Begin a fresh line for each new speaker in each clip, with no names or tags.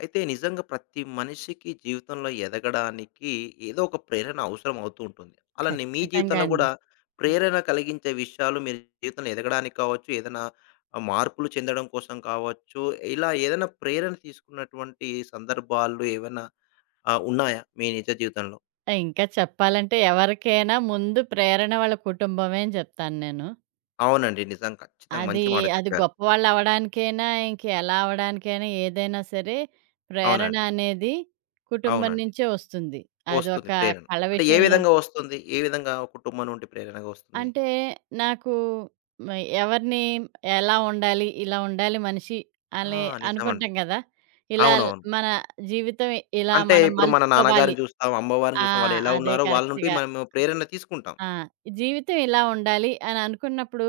అయితే నిజంగా ప్రతి మనిషికి జీవితంలో ఎదగడానికి ఏదో ఒక ప్రేరణ అవసరం అవుతూ ఉంటుంది. అలానే మీ
ఖచ్చితంగా
జీవితంలో అవును.
అండి.
గూడా
ఆ!
ప్రేరణ కలిగించే విషయాలు మీరు జీవితంలో ఎదగడానికి కావచ్చు, ఏదైనా మార్పులు చెందడం కోసం కావచ్చు, ఇలా ఏదైనా ప్రేరణ తీసుకున్నటువంటి సందర్భాలు ఏవన్నా ఉన్నాయా మీ నిజ జీవితంలో?
ఇంకా చెప్పాలంటే ఎవరికైనా ముందు ప్రేరణ వాళ్ళ కుటుంబమే అని చెప్తాను నేను.
అవునండి. నిజం. ఖచ్చితంగా
అది,
మంచి మాట
అది
చెప్పారు.
గొప్పవాళ్ళు అవ్వడానికైనా, ఇంక ఎలా అవ్వడానికైనా ఏదైనా సరే ప్రేరణ
అవునండి.
అనేది కుటుంబం
అవునండి.
నుంచే వస్తుంది.
వస్తుంది
అదొక
ప్రేరణ.
కళ
అంటే ఏ
విషయంలో
విధంగా వస్తుంది? ఏ విధంగా కుటుంబం నుండి ప్రేరణగా వస్తుంది?
అంటే నాకు మ ఎవరిని ఎలా ఉండాలి, ఇలా ఉండాలి మనిషి
ఆ!
అని
నిజమండి.
అనుకుంటాం కదా!
అవునవును.
మన జీవితం ఇలా
అంటే
మనం
ఇప్పుడు మన
మలుచుకోవాలి.
నాన్నగారిని చూస్తాం, అమ్మవారిని
ఆ!
చూస్తాం. వాళ్ళెలా
అదే
ఉన్నారో వాళ్ళ నుండి
కరెక్ట్‌గా.
మనము ప్రేరణ తీసుకుంటాం.
ఆ! జీవితం ఇలా ఉండాలి అని అనుకున్నప్పుడు,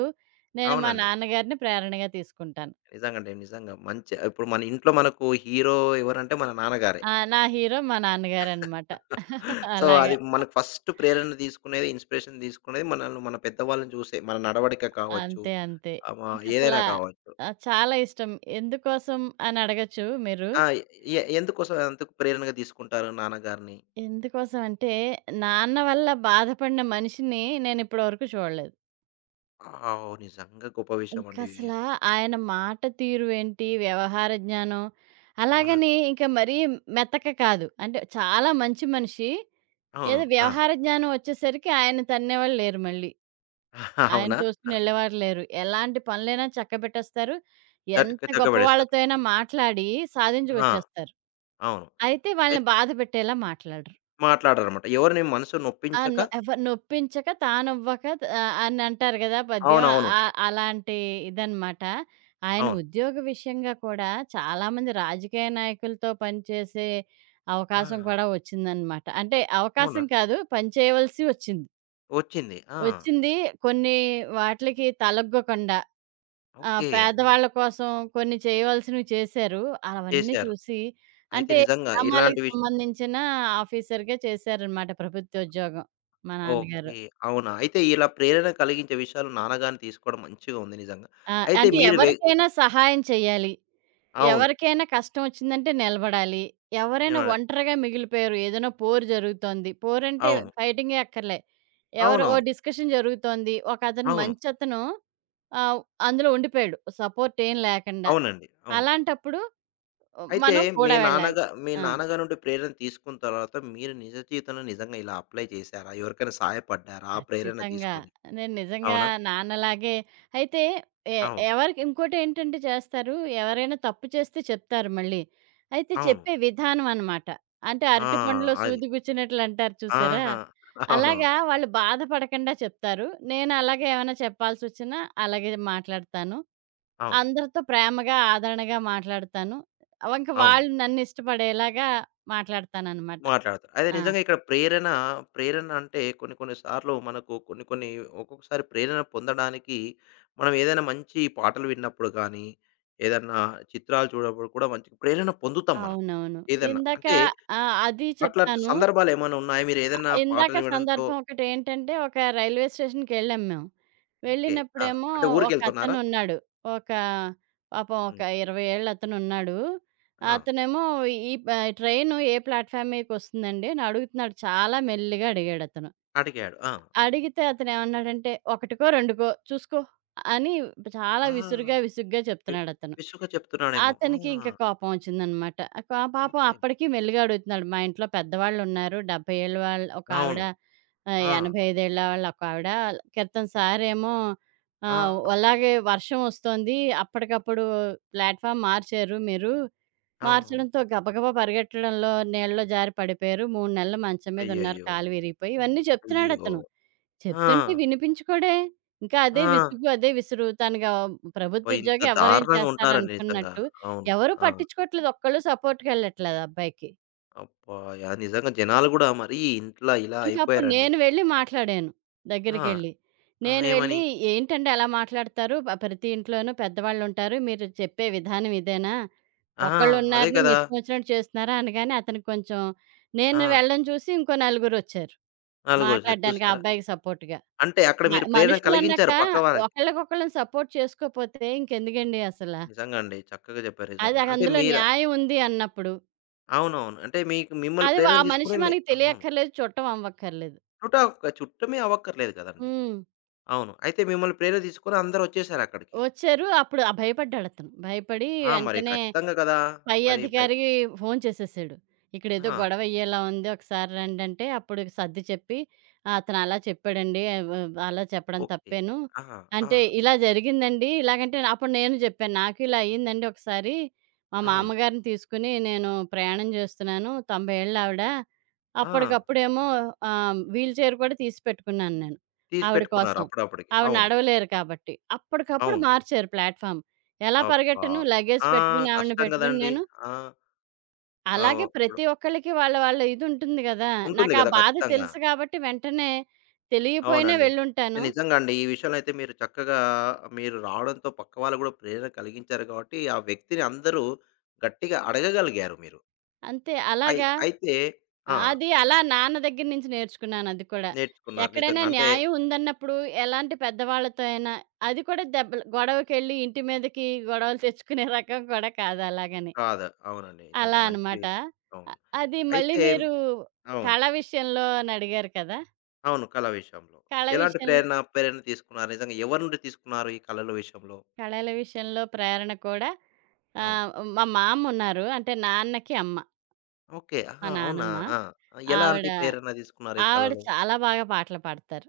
నేను మా
అవునండి.
నాన్నగారిని ప్రేరణగా తీసుకుంటాను.
నిజంగండి. నిజంగా. మంచి ఇప్పుడు మన ఇంట్లో మనకు హీరో ఎవరంటే మన నాన్నగారే.
నా హీరో మా నాన్నగారనమాట.
సో, అది
అలాగా.
మనకు ఫస్ట్ ప్రేరణ తీసుకునేది, ఇన్‌స్పిరేషన్ తీసుకునేది మనల్ని మన పెద్దవాళ్ళని చూసే. మన నడవడిక కావచ్చు,
అంతే, అంతే.
ఆహ్, మ ఏదైనా
ఇంకసలా
కావచ్చు.
చాలా ఇష్టం. ఎందుకోసం అని అడగొచ్చు మీరు.
ఆ! ఎ ఎందుకోసం ఎందుకు ప్రేరణగా తీసుకుంటారు నాన్నగారిని?
ఎందుకోసం అంటే, నాన్న వల్ల బాధపడిన మనిషిని నేనిప్పటి వరకు చూడలేదు.
ఆవ్ నిజంగా గొప్ప విషయం అండి. ఇది.
ఇంకసలా ఆయన మాట తీరు ఏంటి, వ్యవహార జ్ఞానం
అవునండి.
అలాగని ఇంక మరీ మెతక కాదు. అంటే చాలా మంచి మనిషి. ఏదో
అవును. ఆ!
వ్యవహార జ్ఞానం వచ్చేసరికి ఆయన తన్నేవాళ్ళు లేరు మళ్ళీ. ఆయన
అవునా? ఆ!
చూసుకొని ఎళ్ళేవారు లేరు. ఎలాంటి పనులైనా చక్కబెట్టేస్తారు.
చటుక
ఎంత
చక్కబడేస్తారు.
గొప్పవాళ్ళతో అయినా మాట్లాడి
ఆ!
సాధించుకొచ్చేస్తారు.
అవును.
అయితే వాళ్ళని బాధ పెట్టేలా మాట్లాడరు.
మాట్లాడరనమాట. ఎవరిని మనసు
ఆ!
నొప్పించక
నొ ఎవ నొప్పించక తానొవ్వక అని అంటారు గదా పద్యం.
అవునవును.
అలాంటి ఇదనమాట. ఆయన
అవును.
ఉద్యోగ విషయంగా కూడా చాలామంది రాజకీయ నాయకులతో పనిచేసే
ఆ!
అవకాశం కూడా వచ్చిందనమాట. అంటే
అవునా?
అవకాశం కాదు పని చేయవలసి వచ్చింది.
వచ్చింది. ఆ!
వచ్చింది. కొన్ని వాటిలకి తలగ్గకుండా
ఓకే. ఆ!
పేదవాళ్ళ కోసం కొన్ని చేయవలసినవి చేశారు. అవన్నీ
చేశారు.
చూసి
అయితే
అంటే
నిజంగా ఇలాంటి
గ్రామాలకు సంబంధించిన ఆఫీసర్‌గా చేశారనమాట ప్రభుత్వోద్యోగం మా నాన్నగారు.
ఓకే. అవునా? అయితే ఇలా ప్రేరణ కలిగించే విషయాలు నాన్నగారిని తీసుకోవడం మంచిగా ఉంది నిజంగా. అయితే
అంటే
మీరు
ఎవరికైనా సహాయం చేయాలి.
అవును.
ఎవరికైనా కష్టం వచ్చిందంటే నిలబడాలి.
నేను
ఎవరైనా ఒంటరిగా మిగిలిపోయారు. ఏదైనా పోరు జరుగుతోంది. పోరంటే
అవును.
ఫైటింగే అక్కర్లే. ఎవరో ఓ
అవునవును.
డిస్కషన్ జరుగుతోంది.
అవును.
మంచతను ఆ! అందులో ఉండిపోయాడు, సపోర్ట్ ఏం లేకుండా.
అవునండి. అవును.
అలాంటప్పుడు
అయితే
మనం కూడా వెళ్ళాలి.
మీ
ఆ!
నాన్నగారి నుండి ప్రేరణ తీసుకున్న తర్వాత మీరు నిజ జీవితంలో నిజంగా ఇలా అప్లై చేశారా? ఎవరికైనా సహాయపడ్డారా? ఆ ప్రేరణ
ఖచ్చితంగా.
తీసుకొని.
నేను నిజంగా
అవునా?
నాన్నలాగే అయితే ఎ
అవును.
ఎవరికి ఇంకోటేంటంటే చేస్తారు, ఎవరైనా తప్పు చేస్తే చెప్తారు మళ్ళీ. అయితే
అవును.
చెప్పే విధానం అనమాట. అంటే
ఆ!
అరటిపండులో
అది.
సూది గుచ్చినట్లు అంటారు చూసారా?
ఆహా! అవునవును.
అలాగా వాళ్ళు బాధపడకుండా చెప్తారు. నేను అలాగే ఏమైనా చెప్పాల్సొచ్చినా అలాగే మాట్లాడతాను.
అవును.
అందరితో ప్రేమగా, ఆదరణగా మాట్లాడతాను. ఇంక
అవును.
వాళ్ళు నన్నిష్టపడేలాగా మాట్లాడతాననమాట.
మాట్లాడతారు. అదే
ఆ!
నిజంగా ఇక్కడ ప్రేరణ, ప్రేరణ అంటే కొన్ని కొన్ని సార్లు మనకు కొన్ని కొన్ని ఒక్కొక్కసారి ప్రేరణ పొందడానికి మనం ఏదైనా మంచి పాటలు విన్నప్పుడు గానీ, ఏదన్నా చిత్రాలు చూడప్పుడు కూడా మంచి ప్రేరణ పొందుతాం మనం.
అవునవును.
ఏదన్నా.
ఇందాక
అంటే
అది
అట్లాంటి
చెప్తాను.
సందర్భాలు ఏమైనా ఉన్నాయా? మీరు ఏదన్నా
ఇందాక
పాటలు వినడంతో
సందర్భం ఒకటేంటంటే, ఒక రైల్వే స్టేషన్‌కెళ్ళాం మేము.
ఓకే. ఆ!
వెళ్ళినప్పుడేమో
అంటే ఊరికెళ్తున్నారా?
ఒకతనున్నాడు. ఒక పాపం ఒక
హ్మ్.
20 ఏళ్ళతనున్నాడు.
ఆ!
అతనేమో ఈ ప ట్రైను ఏ ప్లాట్‌ఫామ్ మీదకొస్తుందండి అని అడుగుతున్నాడు. చాలా మెల్లిగా అడిగాడతను.
అడిగాడు. ఆ!
అడిగితే అతనేమన్నాడంటే, "ఒకటికో, రెండుకో చూసుకో" అని చాలా
ఆ!
విసురుగా, విసుగ్గా
వి
చెప్తున్నాడతను.
విసుగ్గా చెప్తున్నాడేమో. ఆ!
అతనికి ఇంక కోపం ఒచ్చిందనమాట. ఆ కా పాపం
ఓకే.
అప్పటికి మెల్లిగా అడుగుతున్నాడు. మా ఇంట్లో పెద్దవాళ్ళున్నారు. 70 ఏళ్ళ వాళ్ళు ఒకావిడ,
అవును. ఆ!
85 ఏళ్ళ వాళ్ళు ఒకావిడ. క్రితం సారేమో
ఆ!
అలాగే వర్షం ఒస్తోంది. అప్పటికప్పుడు ప్లాట్‌ఫామ్ మార్చారు మీరు.
అవును.
మార్చడంతో గబగబా పరిగెట్టడంలో నీళ్ళలో జారి పడిపోయారు. 3 నెలలు మంచం మీదున్నారు
అయ్యయ్యో!
కాలు విరిగిపోయి. ఇవన్నీ
అయ్యో!
చెప్తున్నాడతను.
ఆ!
చెప్తుంటే వినిపించుకోడే. ఇంకా అదే
ఆ!
విసుగు, అదే విసురు.
అబ్బా!
ప్రభుత్వ
ఇంత
ఉద్యోగి ఎవరేం
దారుణంగా ఉంటారండి నిజంగా.
చేస్తారనుకున్నట్టు.
అవును.
ఎవరు
ఆ!
పట్టించుకోవట్లేదు. ఒక్కళ్ళు సపోర్ట్‌కెళ్ళట్లేదు అబ్బాయికి.
అబ్బా! యాహ్! నిజంగా జనాలు గూడా మరీ ఇంట్లా ఇలా
ఇంకప్పుడు
అయిపోయారండి.
నేను వెళ్లి మాట్లాడాను
ఆ!
దగ్గరికెళ్లి.
ఆ!
నేను
ఏమని?
వెళ్లి "ఏంటండి అలా మాట్లాడతారు? ప్రతి ఇంట్లోనూ పెద్దవాళ్ళుంటారు. మీరు చెప్పే విధానం ఇదేనా?
ఆ! అదే
ఒకళ్ళున్నారని మీ
కదా!
ఇష్టం వచ్చినట్టు చేస్తున్నారా?" అనగానే అతనికి కొంచెం నేను
ఆ!
వెళ్ళడం చూసి ఇంకో నలుగురొచ్చారు
నాలుగోసారి
మాట్లాడడానికి ఆ
చూసారా?
అబ్బాయికి సపోర్ట్‌గా.
అంటే అక్కడ మీరు ప్రేరణ
మనుషులన్నాక
కలిగించారు పక్క వాళ్ళకి.
ఒకళ్ళకొకళ్ళం సపోర్ట్ చేసుకోపోతే ఇంకెందుకండి అసల.
నిజంగా అండి. చక్కగా చెప్పారు నిజంగా. అంటే
అందులో న్యాయం ఉంది అన్నప్పుడు.
అవునవును. అంటే మీకు మిమ్మల్ని ప్రేరణ
ఆ మనిషి
తీసుకొని మీ
మనకి
అవును.
తెలియక్కర్లేదు, చూడటం అవ్వక్కర్లేదు.
చుట్ట చుట్టమే అవ్వక్కర్లేదు కదండీ!
హ్మ్.
అవును. అయితే మిమ్మల్ని ప్రేరణ తీసుకొని అందరొచ్చేసారక్కడికి.
వచ్చారు అప్పుడు ఆ భయపడ్డాడతను. భయపడి
ఆ! మరి
వెంటనే
ఖచ్చితంగా గదా!
పై
మరి భయ్
అధికారికి ఫోన్ చేసేసాడు. ఇక్కడేదో
ఆ! ఓహ్!
గొడవ అయ్యేలా ఉంది. ఒకసారి రండి అంటే అప్పుడు సర్ది చెప్పి, "ఆ, అతను అలా చెప్పాడండి. వ అలా చెప్పడం
ఓకే.
తప్పేను.
ఆహా! ఆ!
అంటే ఇలా జరిగిందండి." ఇలాగంటే అప్పుడు నేను చెప్పాను. "నాకు ఇలా అయ్యిందండి ఒకసారి. మా
అవును.
మామగారిని తీసుకుని నేను ప్రయాణం చేస్తున్నాను. 90 ఏళ్ల ఆవిడ.
ఆ!
అప్పటికప్పుడేమో వీల్ చైర్ కూడా తీసి పెట్టుకున్నాను నేను
తీసి
ఆవిడ
పెట్టుకున్నారు
కోసం.
అప్పుడప్పటికి.
ఆవిడ
అవును.
నడవలేరు కాబట్టి. అప్పటికప్పుడు
అవును.
మార్చారు ప్లాట్‌ఫామ్. ఎలా
అబ్బా!
పరిగెట్టను లగేజ్
ఆ!
పెట్టుకుని ఆవిడని
కష్టం
పెట్టుకుని
గదండీ.
నేను.
ఆ!
అలాగే
ఇప్పుడు
ప్రతి ఒక్కళ్ళకి వాళ్ళ ఇదుంటుంది గదా!
ఉంటుంది
నాకా
గదా!
బాధ
ఖచ్చితంగా.
తెలుసు గాబట్టి వెంటనే తెలియపోయినా
అవునండి. అయితే
వెళ్ళుంటాను.
నిజంగా అండి. ఈ విషయంలో అయితే మీరు చక్కగా మీరు రావడంతో పక్క వాళ్ళు గూడా ప్రేరణ కలిగించారు గాబట్టి, ఆ వ్యక్తిని అందరూ గట్టిగా అడగగలిగారు మీరు.
అంతే. అలాగా
అయితే ఆ!
అది అలా నాన్న దగ్గర నుంచి నేర్చుకున్నానది కూడా.
నేర్చుకున్నారు.
ఎక్కడైనా
నిజంగా అంటే
న్యాయం ఉందన్నప్పుడు ఎలాంటి పెద్దవాళ్ళతో అయినా అది కూడా దెబ్బలు గొడవకెళ్ళి ఇంటి మీదకి గొడవలు తెచ్చుకునే రకం కూడా కాదు అలాగని.
కాదు. అవునండి. నిజంగా
అలా
మంచి
అనమాట.
అవును.
అది మళ్ళీ
అయితే
మీరు
అవును.
కళ విషయంలో అనడిగారు కదా!
అవును. కళ విషయంలో.
కళ
ఎలాంటి
విషయంలో
ప్రేరణ తీసుకున్నారు? నిజంగా ఎవరి నుండి తీసుకున్నారు ఈ కళల విషయంలో?
కళల విషయంలో ప్రేరణ కూడా
అవును.
ఆహ్, మా మామ్మ ఉన్నారు. అంటే నాన్నకి అమ్మ.
ఓకే.
మా
ఆహా! అవునా?
నానమ్మ.
ఆ! ఆ, ఎలాంటి
ఆవిడ,
ప్రేరణ తీసుకున్నారు ఈ
ఆవిడ
కళలో?
చాలా బాగా పాటలు పాడతారు.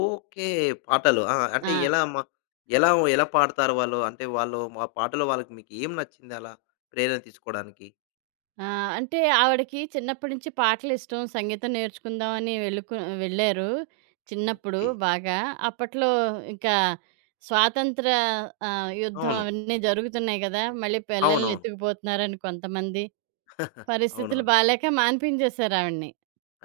ఓకే. పాటలు. ఆ!
ఆ!
అంటే ఎలా మ ఎలా, ఎలా పాడతారు వాళ్ళు? అంటే వాళ్ళు ఆ పాటలో వాళ్ళకి మీకు ఏం నచ్చింది అలా ప్రేరణ తీసుకోవడానికి?
ఆ! అంటే ఆవిడకి చిన్నప్పటి నుంచి పాటలు ఇష్టం. సంగీతం నేర్చుకుందామని వెళ్ళారు. చిన్నప్పుడు
ఓకే.
బాగా. అప్పట్లో ఇంకా స్వాతంత్ర యుద్ధం
అవును.
అవన్నీ జరుగుతున్నాయి గదా! మళ్ళీ పిల్లల్ని
అవునవును.
ఎత్తుకుపోతున్నారని కొంతమంది. పరిస్థితులు
అవునవును.
బాలేక మాన్పించేశారు ఆవిడని.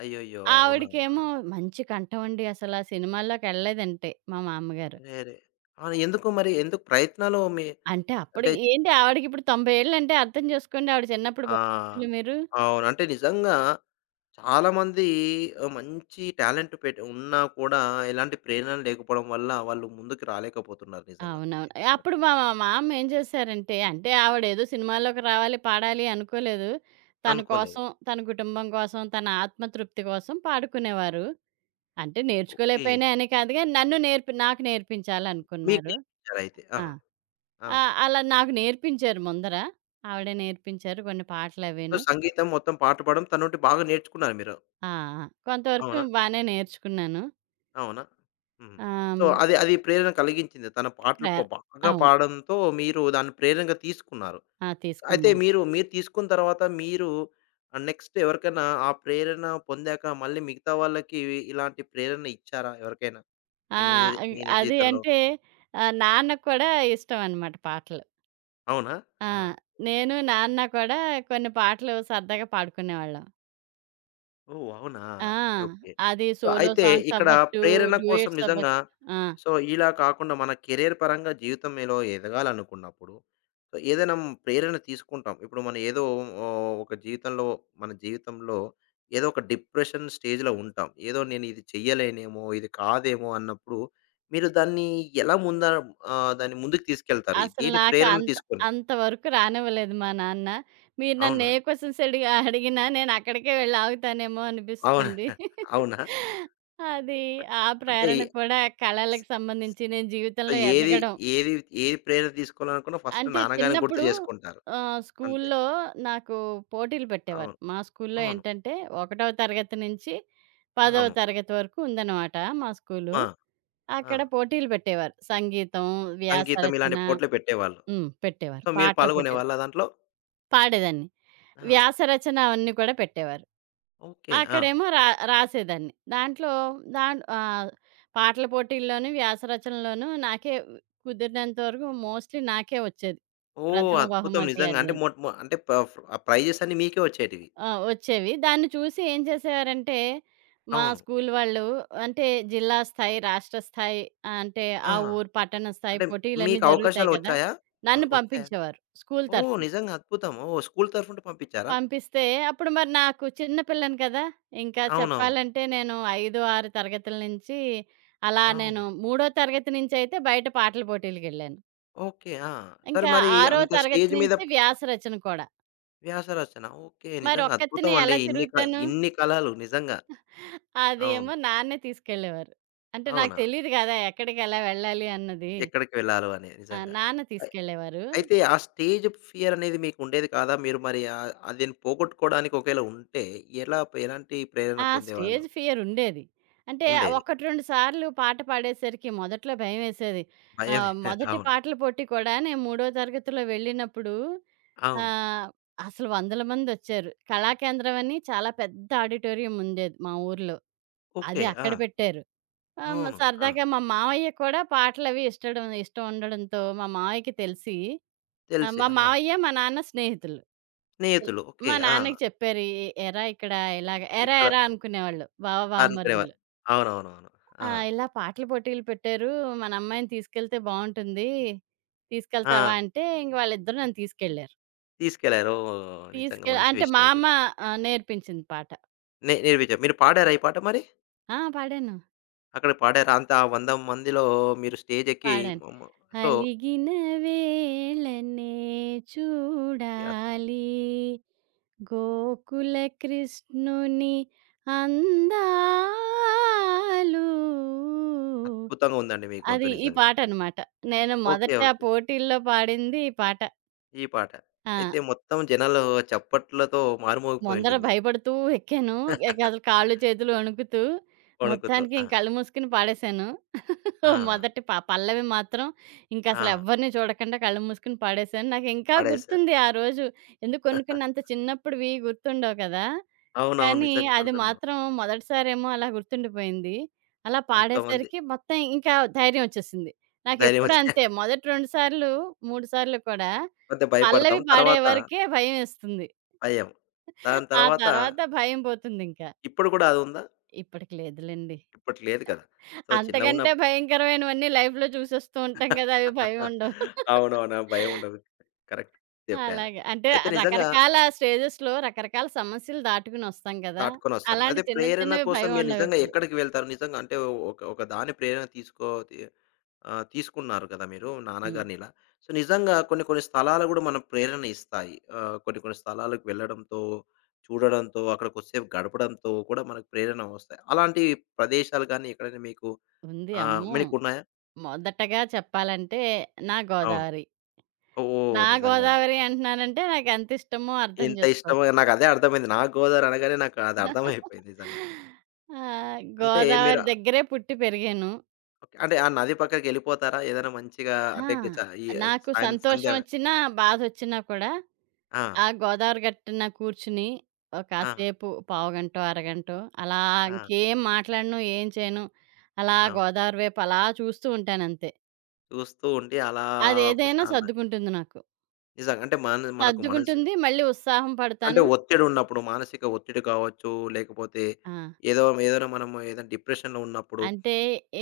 అయ్యయ్యో! అవునా!
ఆవిడకేమో మంచి కంఠం అండి అసల. సినిమాల్లోకెళ్ళలేదంటే మా మామ్మగారు.
అరెరే! ఆ! ఎందుకు మరి? ఎందుకు ప్రయత్నాలు మీ
అంటే అప్పుడు
అంటే
ఏంటి ఆవిడకిప్పుడు 90 ఏళ్ళంటే అర్థం చేసుకోండి ఆవిడ చిన్నప్పుడు
ఆ!
పరిస్థితులు మీరు.
అవును. అంటే నిజంగా చాలామంది మంచి టాలెంట్ పెట్ ఉన్నా కూడా ఎలాంటి ప్రేరణ లేకపోవడం వల్ల వాళ్ళు ముందుకు రాలేకపోతున్నారు నిజంగా. మీరు
అవునవును.
చెప్పినట్టు.
అప్పుడు మా మా మామ ఏం చేశారంటే, అంటే ఆవిడేదో సినిమాల్లోకి రావాలి, పాడాలి అనుకోలేదు. తన
అనుకోలేదు.
కోసం, తన కుటుంబం కోసం, తన ఆత్మతృప్తి కోసం పాడుకునేవారు. అంటే
ఓకే.
నేర్చుకోలేకపోయినా అని కాదు గానీ నన్ను నేర్పి నాకు
మీకు
నేర్పించాలనుకున్నారు.
నేర్పించారయితే. ఆ!
ఆ!
ఆ!
అలా నాకు నేర్పించారు ముందర. ఆవిడే నేర్పించారు కొన్ని
సో,
పాటలవీను.
సంగీతం మొత్తం పాట పాడడం తననుండి బాగా నేర్చుకున్నారు మీరు.
ఆ! కొంతవరకు
అవునా?
బానే నేర్చుకున్నాను.
అవునా? హ్మ్. సో,
ఆహ్,
అది అది ప్రేరణ కలిగించింది. తన పాటలు ప
ప్రేర
బాగా
అవును.
పాడడంతో మీరు దాన్ని ప్రేరణగా తీసుకున్నారు. అయితే
తీసుకున్నాను.
మీరు తీసుకున్న తర్వాత మీరు నెక్స్ట్ ఎవరికైనా ఆ ప్రేరణ పొందాక మళ్ళీ మిగతా వాళ్ళకి ఇలాంటి ప్రేరణ ఇచ్చారా ఎవరికైనా? మీ
ఆ!
నిజ
ఇ
మీ నిజ
అది
జీవితంలో?
అంటే ఆహ్, నాన్నకు కూడా ఇష్టమనమాట పాటలు.
అవునా?
ఆ!
ఆహా!
నేను, నాన్న కూడా కొన్ని పాటలు సరదాగా పాడుకునేవాళ్ళం.
ఓహ్! అవునా?
ఆ!
ఓకే.
అది
సో,
సోలో
అయితే
సాంగ్స్
ఇక్కడ
అవ్వచ్చు,
ప్రేరణ కోసం
డ్యూయెట్స్
నిజంగా
అవ్వచ్చు. ఆ!
సో, ఇలా కాకుండా మన కెరియర్ పరంగా జీవితంలో ఎదగాలనుకున్నప్పుడు, సో, ఏదైనా ప్రేరణ తీసుకుంటాం. ఇప్పుడు మనం ఏదో ఓహ్, ఒక జీవితంలో మన జీవితంలో ఏదో ఒక డిప్రెషన్ స్టేజ్‌లో ఉంటాం. ఏదో నేను ఇది చెయ్యలేనేమో, ఇది కాదేమో అన్నప్పుడు మీరు దాన్ని ఎలా ముంద దాన్ని ముందుకు తీసుకెళ్తారు?
అసలు
దేని
నాకు
ప్రేరణ
అంత
తీసుకొని?
అంత వరకు రానివ్వలేదు మా నాన్న. మీరు నన్ను
అవునా?
ఏ క్వెషన్స్ అడిగినా నేను అక్కడికే వెళ్లి ఆగుతానేమో
అవునా?
అనిపిస్తుంది.
అవునా?
అది ఆ
అంటే
ప్రేరణ కూడా
స్
కళలకు సంబంధించి
సో,
నేను జీవితంలో
ఏది
ఎదగడం.
ఏది ఏది ప్రేరణ తీసుకోవాలనుకున్నా ఫస్ట్
అంటే
నాన్నగారిని గుర్తు
చిన్నప్పుడు
చేసుకుంటారు. అంతే.
స్కూల్లో నాకు పోటీలు పెట్టేవారు.
అవును.
మా స్కూల్లో
అవును.
ఏంటంటే, ఒకటవ తరగతి నుంచి పదవ
అవును.
తరగతి వరకు ఉందనమాట మా స్కూలు.
ఆ! ఆ!
అక్కడ పోటీలు పెట్టేవారు. సంగీతం, వ్యాస
సంగీతం ఇలాంటి
రచన
పోటీలు పెట్టేవాళ్ళు.
హ్మ్. పెట్టేవారు.
సో, మీరు
పాటల పోటీ.
పాల్గొనేవాళ్ళా దాంట్లో?
పాడేదాన్ని.
ఆ!
వ్యాసరచన అవన్నీ కూడా పెట్టేవారు.
ఓకే. ఆ!
అక్కడేమో రాసేదాన్ని. దాన్ ఆహ్, పాటల పోటీల్లోను, వ్యాసరచనలోను నాకే కుదిరినంత వరకు మోస్ట్‌లీ నాకే వచ్చేది.
ఓహ్!
ప్రథమ
అద్భుతం
బహుమతి
నిజంగా. అంటే
అదీను.
మొ మొ అంటే ప ఆ ప్రైజెస్ అన్నీ మీకే వచ్చేటివి.
వచ్చేవి. దాన్ని చూసి ఏం చేసేవారంటే, మా
అవును.
స్కూల్ వాళ్ళు అంటే జిల్లా స్థాయి, రాష్ట్ర స్థాయి ఆహ్, అంటే ఆ
ఆహా!
ఊరు పట్టణ స్థాయి
అంటే
పోటీలన్నీ
మీకు
జరుగుతాయి
అవకాశాలు
కదా!
వచ్చాయా? ఆ!
నన్ను
వచ్చాయా?
పంపించేవారు స్కూల్
ఓహ్!
తరఫున.
నిజంగా అద్భుతం. ఓహ్! స్కూల్ తరఫు నుండి పంపించారా?
పంపిస్తే అప్పుడు మరి నాకు చిన్న పిల్లని కదా! ఇంకా
అవునవును.
చెప్పాలంటే నేను 5, 6 తరగతుల నుంచి అలా
అవును.
నేను మూడో తరగతి నుంచైతే బయట పాటల పోటీలకెళ్ళాను.
ఓకే. ఆ! సరే
ఇంకా
మరి
ఆరో
అంత
తరగతి
స్టేజ్ మీద
నుంచి వ్యాస రచన కూడా.
వ్యాస రచన. ఓకే.
మరి
నిజంగా
ఒక్కత్తినే
అద్భుతమండి.
ఎలా తిరుగుతాను?
ఇన్ని కళలు నిజంగా.
అది
అవును.
ఏమో నాన్నే తీసుకెళ్ళేవారు. అంటే నాకు
అవునా?
తెలీదు కదా! ఎక్కడికి ఎలా వెళ్ళాలి అన్నది.
ఎక్కడికి వెళ్ళాలో అని నిజంగా.
నాన్న
అయి
తీసుకెళ్ళేవారు.
అయితే ఆ స్టేజ్ ఫియర్ అనేది మీకు ఉండేది కాదా? మీరు మరి ఆహ్, ఆహ్, దీన్ని పోగొట్టుకోవడానికి ఒకవేళ ఉంటే ఎలా ఎలాంటి ప్రేరణ పొందేవాళ్ళు?
స్టేజ్ ఫియర్ ఉండేది. అంటే
ఉండేది.
ఒకటి 2 సార్లు పాట పాడేసరికి మొదట్లో భయమేసేది.
భయమే.
మొదటి
అవును.
పాటల పోటీ కూడా నేను మూడో తరగతిలో వెళ్ళినప్పుడు
అవును.
ఆహ్, అసలు వందల మందొచ్చారు. కళాకేంద్రం అని చాలా పెద్ద ఆడిటోరియం ఉండేది మా ఊర్లో.
ఓకే.
అది
ఆ!
అక్కడ పెట్టారు.
అవును. ఆ!
సరదాగా మా మావయ్య కూడా పాటలవి ఇష్టడం ఇష్టం ఇష్టం ఉండడంతో మా మావయ్యకి తెలిసి
తెలిసి.
మా
ఆహా!
మావయ్య, మా నాన్న స్నేహితులు. ఇల్
స్నేహితులు. ఓకే.
మా
ఆ!
నాన్నకి చెప్పారు. ఎ ఎరా ఇక్కడ ఇలాగ ఎరా
ఇక్కడ
ఎరా అనుకునేవాళ్ళు బావ,
అనుకునేవారు.
బావమరుదులు.
అవునవునవును. ఆ!
ఇలా పాటల పోటీలు పెట్టారు. మన అమ్మాయిని తీసుకెళ్తే బావుంటుంది.
ఆ!
తీసుకెళ్తావా? అంటే ఇంక వాళ్ళిద్దరూ నన్ను తీసుకెళ్లారు.
తీసుకెళ్లారు. ఓహ్! నిజంగా
తీసుకెళ్
మంచి
అంటే మా
విషయం ఇది.
అమ్మ నేర్పించింది పాట.
నేర్పించారు. మీరు పాడారా ఈ పాట మరి?
ఆ! పాడాను.
అక్కడ పాడారు. అంత ఆ 100 మందిలో మీరు స్టేజెక్కి
పాడాను.
మమ్ము సో,
అలిగిన వేళనే
అద్
చూడాలి గోకుల కృష్ణుని అందాలు.
అద్భుతంగా ఉందండి మీ
అది
గొంతు
ఈ
నిజంగా.
పాటనమాట. నేను
ఓకే.
మొదట ఆ
ఓకే.
పోటీల్లో పాడింది ఈ పాట.
ఈ పాట.
ఆ!
అయితే మొత్తం జనాలు చప్పట్లతో
ముందర
మారుమోగిపోయుంటుంది. వణుకుతూ.
భయపడుతూ ఎక్కాను. ఇక అసలు కాళ్ళు, చేతులు వణుకుతూ మొత్తానికి ఇంక
ఆ!
కళ్ళు మూసుకొని పాడేశాను.
ఆ!
మొదటి ప పల్లవి మాత్రం ఇంకసలు
ఆ!
ఎవ్వరిని చూడకుండా కళ్ళు మూసుకొని పాడేశాను. నాకింకా
పాడేశారు.
గుర్తుంది ఆ రోజు. ఎందుకు కొన్ని కొన్ని అంత చిన్నప్పుడివి గుర్తుండవు కదా!
అవునవును.
కానీ
నిజంగా
అది
కొడుతుంటాం.
మాత్రం మొదటిసారేమో అలా గుర్తుండిపోయింది. అలా
అంతమంది
పాడేసరికి మొత్తం ఇంకా ధైర్యం వచ్చేసింది. నాకెప్పుడూ
ధైర్యమొచ్చి
అంతే మొదటి 2 సార్లు, 3 సార్లు కూడా
కొంత భయపడతాం.
పల్లవి పాడే
తర్వాత
వరకే భయమేస్తుంది.
భయం. దాని
ఆ
తర్వాత
తర్వాత భయం పోతుందింకా.
ఇప్పుడు కూడా అదుందా?
ఇప్పటికి లేదులెండి.
ఇప్పటి లేదు కదా! సో,
అంతకంటే
చిన్నగున్నప్పుడు
భయంకరమైనవన్నీ లైఫ్‌లో చూసేస్తూ ఉంటాం కదా! అవి భయం ఉండవు.
అవునవును. ఆ భయం ఉండదు. కరెక్ట్ చెప్పారు.
అలాగా. అంటే
అయితే నిజంగా
రకరకాల స్టేజెస్‌లో రకరకాల సమస్యలు దాటుకునొస్తాం కదా!
దాటుకొనొస్తాం.
అలాంటి
అదే
చిన్న
ప్రేరణ
చిన్నవి
కోసం
భయం
మీరు నిజంగా
ఉండవిప్పుడు.
ఎక్కడికి వెళ్తారు? నిజంగా అంటే ఒక ఒక దాని ప్రేరణ తీసుకో తి తీసుకున్నారు కదా మీరు
హ్మ్.
నాన్నగారిని ఇలా. సో, నిజంగా కొన్ని కొన్ని స్థలాలు గూడా మనం ప్రేరణ ఇస్తాయి. కొన్ని కొన్ని స్థలాలకు వెళ్ళడంతో, చూడడంతో, అక్కడ కొద్దిసేపు గడపడంతో కూడా మనకు ప్రేరణ వస్తాయి. అలాంటి ప్రదేశాలు గాని ఎక్కడైనా మీకు
ఉంది. అమ్మో!
మీకున్నాయా?
మొదటగా చెప్పాలంటే నా
అవును.
గోదావరి.
ఓహ్!
నా
నిజంగా అండి.
గోదావరి అంటున్నానంటే నాకెంత ఇష్టమో అర్థం
ఇంత ఇష్టముగా
జేసుకోవచ్చు.
నాకదే అర్థమైంది. నాకు గోదావరి అనగానే నాకు అది అర్థమైపోయింది నిజంగా.
ఆ!
అంటే మీరు
గోదావరి దగ్గరే పుట్టి పెరిగాను.
ఓకే. అంటే ఆ నది పక్కకెళ్ళిపోతారా? ఏదైనా మంచిగా
ఆ!
అంటే గ చ ఈ
నాకు
సాయం సంధ్య
సంతోషం ఒచ్చినా, బాధొచ్చినా కూడా
ఆ!
ఆ గోదావరి గట్టున కూర్చుని ఓ
ఆ!
కాసేపు పావుగంటో, అరగంటో అలా
ఆ!
ఇంకేం మాట్లాడను, ఏం చేయను. అలా
అవును.
గోదావరి వైపు అలా చూస్తూ ఉంటానంతే.
చూస్తూ ఉండి అలా
అదేదైనా
ప్రశాంత
సర్దుకుంటుంది నాకు.
నిజంగా. అంటే మన మనకు మనసు
సర్దుకుంటుంది. మళ్ళీ ఉత్సాహం
అంటే
పడతాను.
ఒత్తిడున్నప్పుడు మానసిక ఒత్తిడి కావచ్చు, లేకపోతే
ఆ!
ఏదో ఏదైనా మనము ఏదైనా డిప్రెషన్‌లో ఉన్నప్పుడు
అంటే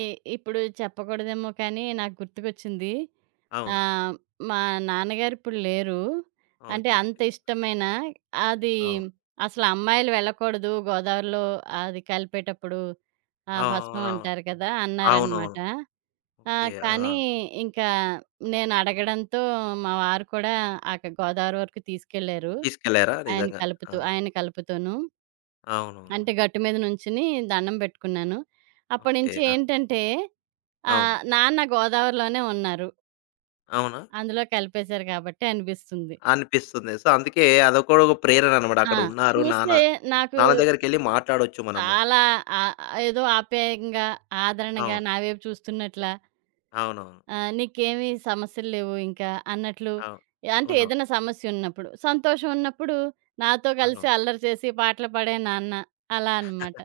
ఇ ఇప్పుడు చెప్పకూడదేమో కానీ నాకు గుర్తుకొచ్చింది.
అవును.
ఆహ్, మా నాన్నగారు ఇప్పుడు లేరు. అంటే
ఓకే.
అంత
ఓకే.
ఇష్టమైన అది
అవును.
అసలు అమ్మాయిలు వెళ్ళకూడదు గోదావరిలో అది కలిపేటప్పుడు ఆ భస్మం
అవునవును.
అంటారు కదా! అన్నారనమాట.
అవునవును.
ఆ!
ఓకే. ఆ!
కానీ ఇంకా నేను అడగడంతో మా వారు కూడా గోదావరి వరకు తీసుకెళ్లారు.
తీసుకెళ్లారా? నిజంగా. ఆ!
ఆయన కలుపుతూను.
అవునవును.
అంటే గట్టు మీద నుంచుని దండం పెట్టుకున్నాను.
ఓకే.
అప్పటినుంచి
ఆ!
ఏంటంటే
అవును.
నాన్న గోదావరిలోనే ఉన్నారు.
అవునా?
అందులో కలిపేశారు కాబట్టి అనిపిస్తుంది.
అనిపిస్తుంది. సో, అందుకే అదొకడు ఒక ప్రేరణ అనమాట.
ఆ!
అక్కడ ఉన్నారు
చూస్తే
నాన్న,
నాకు
నాన్న దగ్గరికెళ్ళి మాట్లాడొచ్చు మనము.
చాలా ఆహ్, ఏదో ఆప్యాయంగా, ఆదరణగా
అవును.
నా వైపు చూస్తున్నట్లా
అవునవును.
"నీకేమి సమస్యలు లేవు ఇంకా" అన్నట్లు
అవు
అంటే
ఉన్నాం.
ఏదైనా సమస్య ఉన్నప్పుడు, సంతోషం ఉన్నప్పుడు నాతో కలిసి
అవును.
అల్లరి చేసి పాటలు పాడే నాన్న అలా అన్నమాట.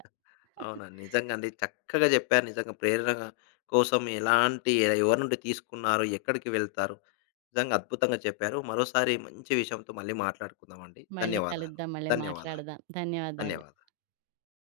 అవునండి. నిజంగా అండి. చక్కగా చెప్పారు. నిజంగా ప్రేరణ కోసం ఎలాంటి ఎవరి నుండి తీసుకున్నారు? ఎక్కడికి వెళ్తారు? నిజంగా అద్భుతంగా చెప్పారు. మరోసారి మంచి విషయంతో మళ్ళీ మాట్లాడుకుందామండి.
మళ్ళీ
ధన్యవాదాలు.
కలుద్దాం. మళ్ళీ
ధన్యవాదాలు.
మాట్లాడదాం. ధన్యవాదాలు.
ధన్యవాదాలు.